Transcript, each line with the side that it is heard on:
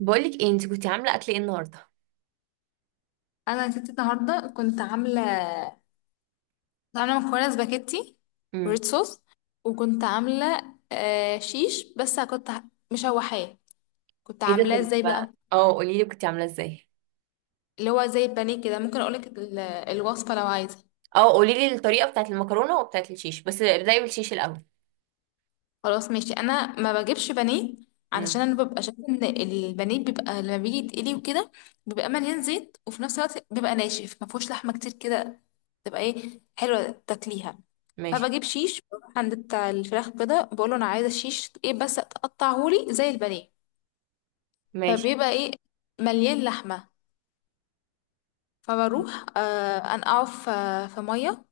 right: بقولك ايه؟ انت كنتي عامله اكل ايه النهارده؟
left: انا يا ستي النهارده كنت عامله مكرونه سباكيتي
right: امم
left: وريد صوص. وكنت عامله شيش، بس كنت مشوحاه. كنت
right: ايه ده؟
left: عاملاه
right: طب
left: ازاي بقى؟
right: اه، قولي لي كنتي عامله ازاي.
left: اللي هو زي البانيه كده. ممكن اقولك الوصفه لو عايزه.
right: اه قولي لي الطريقه بتاعت المكرونه وبتاعت الشيش، بس ابدأي بالشيش الاول.
left: خلاص ماشي، انا ما بجيبش بانيه، علشان
right: امم
left: انا ببقى شايفه ان البانيه بيبقى لما بيجي يتقلي وكده بيبقى مليان زيت، وفي نفس الوقت بيبقى ناشف ما فيهوش لحمه كتير كده تبقى ايه حلوه تاكليها.
right: ماشي.
left: فبجيب شيش، بروح عند بتاع الفراخ كده بقول له انا عايزه شيش ايه بس تقطعهولي زي البانيه.
right: ماشي.
left: فبيبقى ايه، مليان لحمه. فبروح انقعه في ميه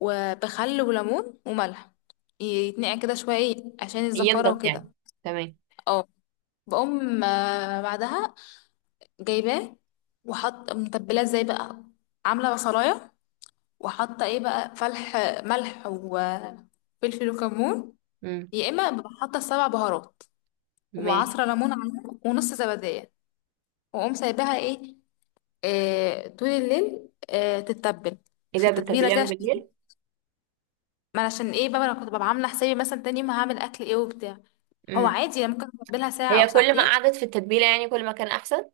left: وبخل وليمون وملح، يتنقع كده شويه إيه عشان الزفاره
right: ينضف يعني.
left: وكده.
right: تمام.
left: آه. بقوم بعدها جايباه وحط متبلاه ازاي بقى. عامله بصلايه، وحاطه ايه بقى، فلح، ملح وفلفل وكمون.
right: امم
left: يا اما ببقى حاطه 7 بهارات،
right: ماشي.
left: ومعصره ليمون عليها ونص زبديه. واقوم سايباها ايه طول الليل تتبل
right: ايه
left: في
right: ده؟
left: التتبيله
right: بتتبليها
left: كده
right: من بالليل؟
left: ما أنا عشان ايه بقى انا كنت ببقى عامله حسابي مثلا تاني يوم هعمل اكل ايه وبتاع. هو
right: امم
left: عادي، أنا ممكن اتبلها ساعه او
right: هي كل ما
left: ساعتين.
right: قعدت في التتبيله يعني كل ما كان احسن.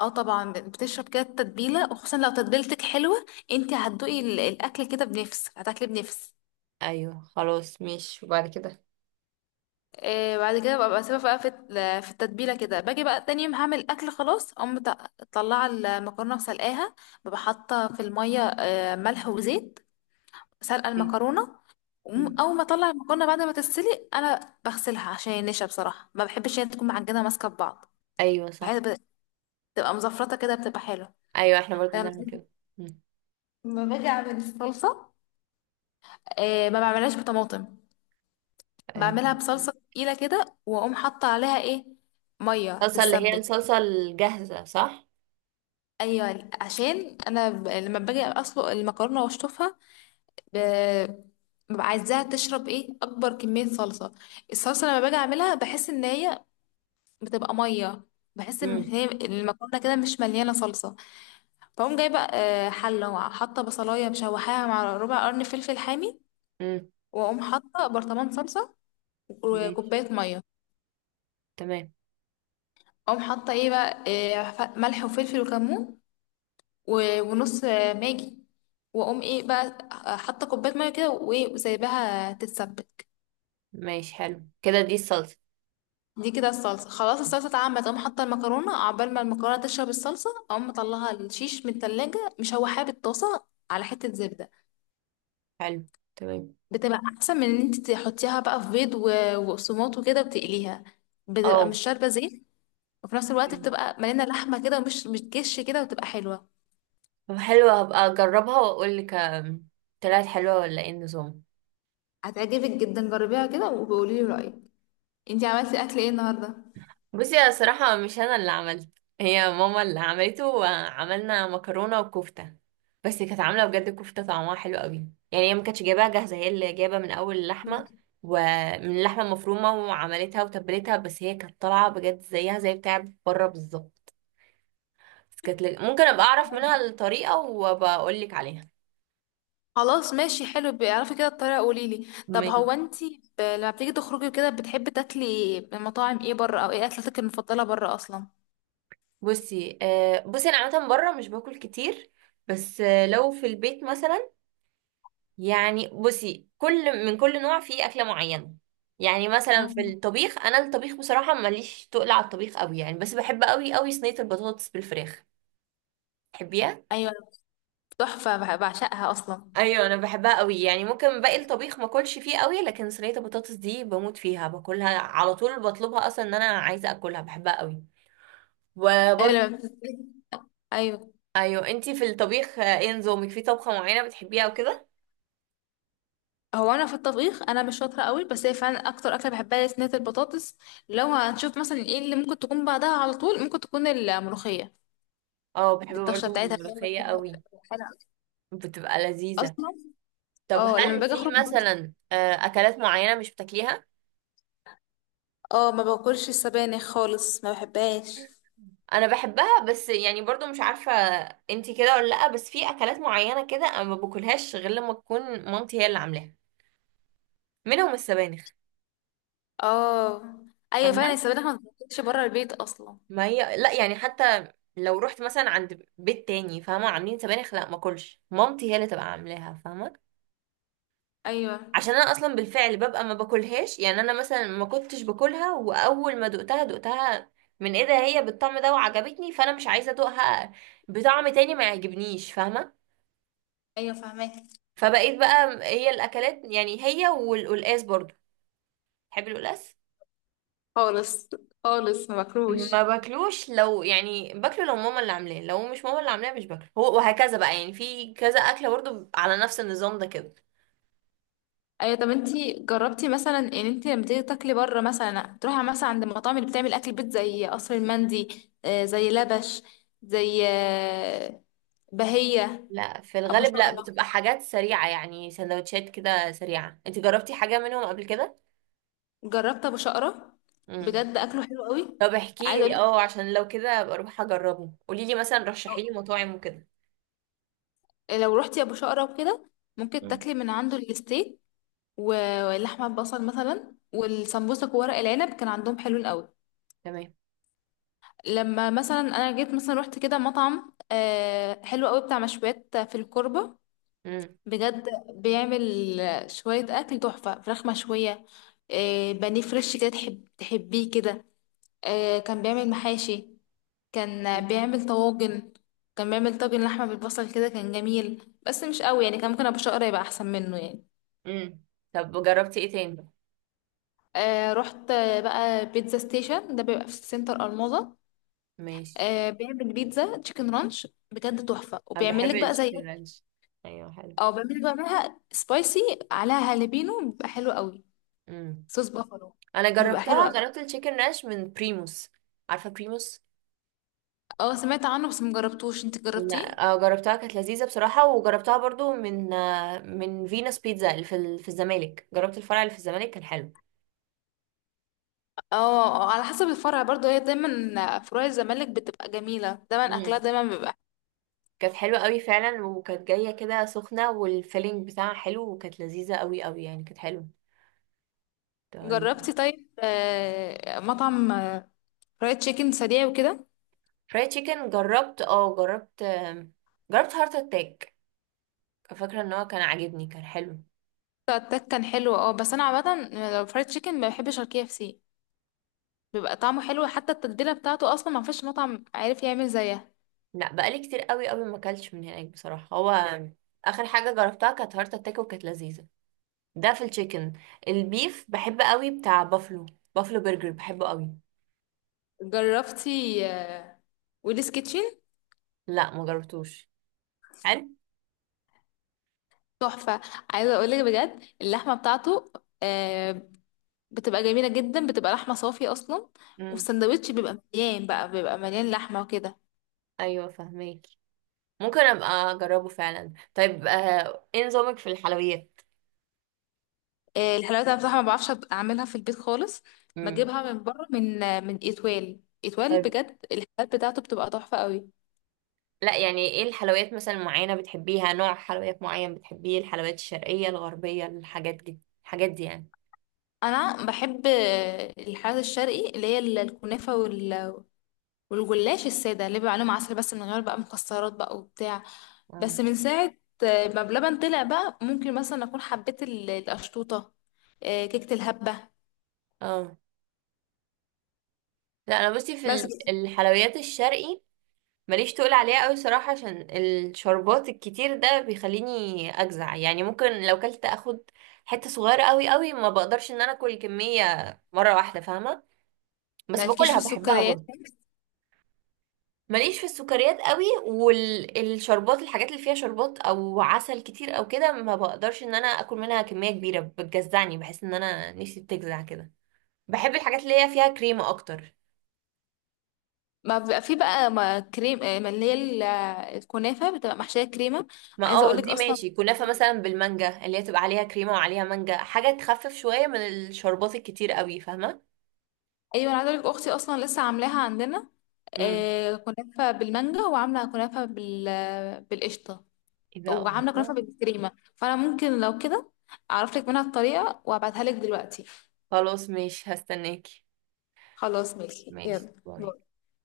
left: اه، طبعا بتشرب كده التتبيله، وخصوصا لو تتبيلتك حلوه انت هتدوقي الاكل كده بنفس، هتاكلي بنفس.
right: ايوه خلاص ماشي، وبعد كده؟
left: بعد كده ببقى سيبها بقى في التتبيله كده، باجي بقى تاني يوم هعمل اكل، خلاص اقوم مطلعه المكرونه وسلقاها. ببقى حاطه في الميه ملح وزيت. سلقه
right: إيه؟
left: المكرونه.
right: مم.
left: اول ما اطلع المكرونه بعد ما تتسلق انا بغسلها عشان النشا، بصراحه ما بحبش هي تكون معجنه ماسكه في بعض.
right: ايوه
left: بحيث
right: صح.
left: بتبقى مزفرطه كده، بتبقى حلوه.
right: ايوه احنا برضو
left: لما
right: بنعمل كده. مم.
left: باجي اعمل الصلصه، ما بعملهاش بطماطم،
right: آه.
left: بعملها بصلصة تقيلة كده، وأقوم حاطة عليها ايه، مية
right: الصلصه اللي هي
left: تتسبك.
right: الصلصه الجاهزه صح؟
left: أيوة، عشان أنا لما باجي أسلق المكرونة وأشطفها، ب- ببقى عايزاها تشرب ايه أكبر كمية صلصة. الصلصة لما باجي أعملها بحس إن هي بتبقى مية، بحس إن
right: امم
left: هي المكرونة كده مش مليانة صلصة. فأقوم جايبة حلة، وحاطة بصلاية مشوحاها مع ربع قرن فلفل حامي.
right: امم
left: وأقوم حاطة برطمان صلصة
right: ماشي.
left: وكوباية مية.
right: تمام.
left: أقوم حاطة ايه بقى، إيه، ملح وفلفل وكمون ونص ماجي. واقوم ايه بقى حاطه كوبايه ميه كده، وايه، وسايباها تتسبك.
right: ماشي، حلو كده دي الصلصة.
left: دي كده الصلصه، خلاص الصلصه اتعملت، اقوم حاطه المكرونه عقبال ما المكرونه تشرب الصلصه. اقوم مطلعها الشيش من التلاجة، مشوحاها بالطاسه على حته زبده.
right: حلو. تمام.
left: بتبقى احسن من ان انت تحطيها بقى في بيض وقسماط وكده وتقليها، بتبقى
right: اه
left: مش شاربه زيت، وفي نفس الوقت بتبقى مليانه لحمه كده ومش بتكش كده وتبقى حلوه.
right: طب حلوة، هبقى اجربها واقول لك. طلعت حلوة ولا ايه النظام؟
left: هتعجبك جدا، جربيها كده وبقولي لي رايك. انتي عملتي اكل ايه النهارده؟
right: بصي انا صراحة مش انا اللي عملت. هي ماما اللي عملته، وعملنا مكرونة وكفتة. بس كانت عاملة بجد كفتة طعمها حلو قوي. يعني هي ما كانتش جايباها جاهزة، هي اللي جايبة من اول اللحمة، ومن اللحمة المفرومة وعملتها وتبلتها. بس هي كانت طالعة بجد زيها زي بتاع بره بالظبط. بس كانت لذ- ممكن ابقى اعرف منها الطريقة وبقول لك عليها.
left: خلاص ماشي، حلو، بيعرفي كده الطريقة قوليلي. طب هو انتي لما بتيجي تخرجي كده بتحبي تاكلي من مطاعم ايه بره؟ او ايه اكلتك المفضلة بره اصلا؟
right: بصي آه، بصي انا عامه بره مش باكل كتير. بس آه لو في البيت مثلا، يعني بصي كل من كل نوع فيه اكله معينه. يعني مثلا في
left: مم.
right: الطبيخ، انا الطبيخ بصراحه ماليش تقل على الطبيخ قوي يعني، بس بحب قوي قوي صينيه البطاطس بالفراخ. تحبيها؟
left: ايوه، تحفة، بعشقها اصلا.
right: ايوه انا بحبها قوي. يعني ممكن باقي الطبيخ ما اكلش فيه قوي، لكن صينيه البطاطس دي بموت فيها، باكلها على طول، بطلبها اصلا ان انا عايزه اكلها، بحبها قوي.
left: ايوه
right: وبرضه
left: ايوه.
right: ايوه، انتي في الطبيخ ايه نظامك؟ في طبخه معينه بتحبيها وكده؟
left: هو انا في الطبيخ انا مش شاطرة قوي، بس هي فعلا اكتر اكلة بحبها هي صينية البطاطس. لو هنشوف مثلا ايه اللي ممكن تكون بعدها على طول، ممكن تكون الملوخية
right: اه بحب
left: بالطشة
right: برضو
left: بتاعتها
right: الملوخية قوي. بتبقى لذيذة.
left: اصلا.
right: طب
left: اه، لما
right: هل
left: باجي
right: في
left: اخرج بره،
right: مثلا أكلات معينة مش بتاكليها؟
left: اه ما باكلش السبانخ خالص، ما بحبهاش.
right: أنا بحبها بس يعني برضو مش عارفة. انتي كده ولا لأ؟ بس في أكلات معينة كده أنا ما باكلهاش غير لما تكون مامتي هي اللي عاملاها. منهم السبانخ.
left: اه، ايوه فعلا،
right: فاهمة؟
left: السبانخ ما بتاكلش بره البيت اصلا.
right: ما هي لأ، يعني حتى لو رحت مثلا عند بيت تاني فاهمة عاملين سبانخ، لأ ما اكلش. مامتي هي اللي تبقى عاملاها. فاهمة؟
left: ايوه.
right: عشان انا اصلا بالفعل ببقى ما باكلهاش. يعني انا مثلا ما كنتش باكلها، واول ما دقتها دقتها من ايه ده، هي بالطعم ده وعجبتني، فانا مش عايزه ادوقها بطعم تاني ما يعجبنيش. فاهمه؟
left: ايوه فاهمك.
right: فبقيت بقى هي الاكلات، يعني هي والقلقاس برضو. تحب القلقاس؟
left: خالص، خالص ما باكلوش.
right: ما باكلوش. لو يعني باكله، لو ماما اللي عاملاه. لو مش ماما اللي عاملاه مش باكله، هو وهكذا بقى، يعني في كذا اكله برضو على نفس النظام ده كده.
left: ايوه، طب انتي جربتي مثلا ان انتي لما تيجي تاكلي بره، مثلا تروحي مثلا عند المطاعم اللي بتعمل اكل بيت زي قصر المندي، زي لبش، زي بهية.
right: لا في
left: ابو
right: الغالب لا،
left: شقرة،
right: بتبقى حاجات سريعه يعني، سندوتشات كده سريعه. انت جربتي حاجه منهم قبل كده؟
left: جربت ابو شقرة،
right: امم
left: بجد اكله حلو قوي.
right: طب احكي
left: عايزه اقول
right: لي،
left: لك،
right: اه عشان لو كده ابقى اروح اجربه. قولي لي مثلا، رشحي لي مطاعم وكده.
left: لو رحتي ابو شقرة وكده ممكن
right: مم.
left: تاكلي من عنده الستيك ولحمة بصل مثلا، والسمبوسك وورق العنب كان عندهم حلو قوي.
right: تمام.
left: لما مثلا انا جيت مثلا رحت كده مطعم حلو قوي بتاع مشويات في الكوربة،
right: امم
left: بجد بيعمل شوية اكل تحفة. فراخ مشوية، بانيه فريش كده تحب تحبيه كده. كان بيعمل محاشي، كان بيعمل طواجن، كان بيعمل طاجن لحمة بالبصل كده، كان جميل بس مش قوي يعني، كان ممكن ابو شقرة يبقى احسن منه يعني.
right: امم طب جربتي ايه تاني؟
left: رحت بقى بيتزا ستيشن، ده بيبقى في سنتر الماظة.
right: ماشي.
left: بيعمل بيتزا تشيكن رانش بجد تحفة،
right: انا
left: وبيعمل
right: بحب
left: لك بقى زي،
right: التشيكن رانش. ايوه حلو.
left: او بيعمل لك بقى معاها سبايسي، عليها هالبينو بيبقى حلو قوي.
right: امم
left: صوص بافالو
right: انا
left: بيبقى حلو
right: جربتها،
left: قوي.
right: جربت التشيكن رانش من بريموس. عارفه بريموس؟
left: اه، سمعت عنه بس مجربتوش، انت جربتيه؟
right: لا جربتها كانت لذيذه بصراحه. وجربتها برضو من آه، من فينوس بيتزا اللي في في الزمالك. جربت الفرع اللي في الزمالك كان حلو.
left: اه على حسب الفرع برضه، هي دايما فروع الزمالك بتبقى جميلة، دايما اكلها
right: مم.
left: دايما بيبقى.
right: كانت حلوة قوي فعلا، وكانت جاية كده سخنة، والفيلينج بتاعها حلو، وكانت لذيذة قوي قوي، يعني كانت حلوة. طيب.
left: جربتي طيب مطعم فرايد تشيكن سريع وكده؟
right: فرايد تشيكن جربت اه، جربت جربت هارت اتاك. فاكرة ان هو كان عاجبني، كان حلو.
left: التك كان حلو، اه، بس انا عامة لو فرايد تشيكن ما بحبش الـKFC، بيبقى طعمه حلو، حتى التتبيلة بتاعته أصلا ما فيش مطعم عارف يعمل زيها.
right: لا بقالي كتير قوي قوي ما اكلتش من هناك بصراحة. هو اخر حاجة جربتها كانت هارت اتاك وكانت لذيذة. ده في التشيكن. البيف بحب قوي بتاع بافلو. بافلو برجر بحبه قوي.
left: جربتي ويلز كيتشن؟
right: لا ما جربتوش. حلو.
left: تحفة، عايزة أقولك بجد اللحمة بتاعته آه، بتبقى جميلة جدا، بتبقى لحمة صافية أصلا.
right: امم
left: والسندوتش بيبقى مليان بقى، بيبقى مليان لحمة وكده.
right: ايوه فهماكي. ممكن ابقى اجربه فعلا. طيب ايه نظامك في الحلويات؟
left: الحلاوة أنا بصراحة ما بعرفش أعملها في البيت خالص،
right: امم
left: بجيبها من بره، من إتوال. إتوال
right: طيب.
left: بجد الحلويات بتاعته بتبقى تحفة قوي.
right: لا يعني ايه الحلويات مثلا معينة بتحبيها؟ نوع حلويات معين بتحبيه؟ الحلويات الشرقية، الغربية، الحاجات دي الحاجات دي يعني.
left: أنا بحب الحلويات الشرقي اللي هي الكنافة والجلاش الساده اللي بيبقى عليه عسل بس من غير بقى مكسرات بقى وبتاع.
right: مم.
left: بس من ساعه ما بلبن طلع بقى ممكن مثلا اكون حبيت القشطوطه، كيكه الهبه.
right: اه لا انا بصي في
left: بس
right: الحلويات الشرقي ماليش تقول عليها قوي صراحة، عشان الشربات الكتير ده بيخليني اجزع. يعني ممكن لو كلت اخد حتة صغيرة قوي قوي، ما بقدرش ان انا اكل كمية مرة واحدة. فاهمة؟ بس
left: مالكيش في
right: باكلها بحبها
left: السكريات،
right: برضه. ماليش في السكريات قوي، والشربات الحاجات اللي فيها شربات او عسل كتير او كده ما بقدرش ان انا اكل منها كمية كبيرة، بتجزعني، بحس ان انا نفسي بتجزع كده. بحب الحاجات اللي هي فيها كريمة اكتر.
left: ما بيبقى في بقى ما كريم، ما اللي هي الكنافه بتبقى محشيه كريمه.
right: ما
left: عايزه
right: اه
left: اقول لك
right: دي
left: اصلا،
right: ماشي، كنافة مثلا بالمانجا اللي هي تبقى عليها كريمة وعليها مانجا، حاجة تخفف شوية من الشربات الكتير قوي. فاهمة؟
left: ايوه انا عايزه اقول لك اختي اصلا لسه عاملاها عندنا
right: امم
left: كنافه بالمانجا، وعامله كنافه بالقشطه،
right: ايه ده؟
left: وعامله كنافه
right: الله.
left: بالكريمه. فانا ممكن لو كده اعرف لك منها الطريقه وابعتها لك دلوقتي.
right: خلاص ماشي، هستناكي.
left: خلاص ماشي،
right: ماشي،
left: يلا
right: باي.
left: باي.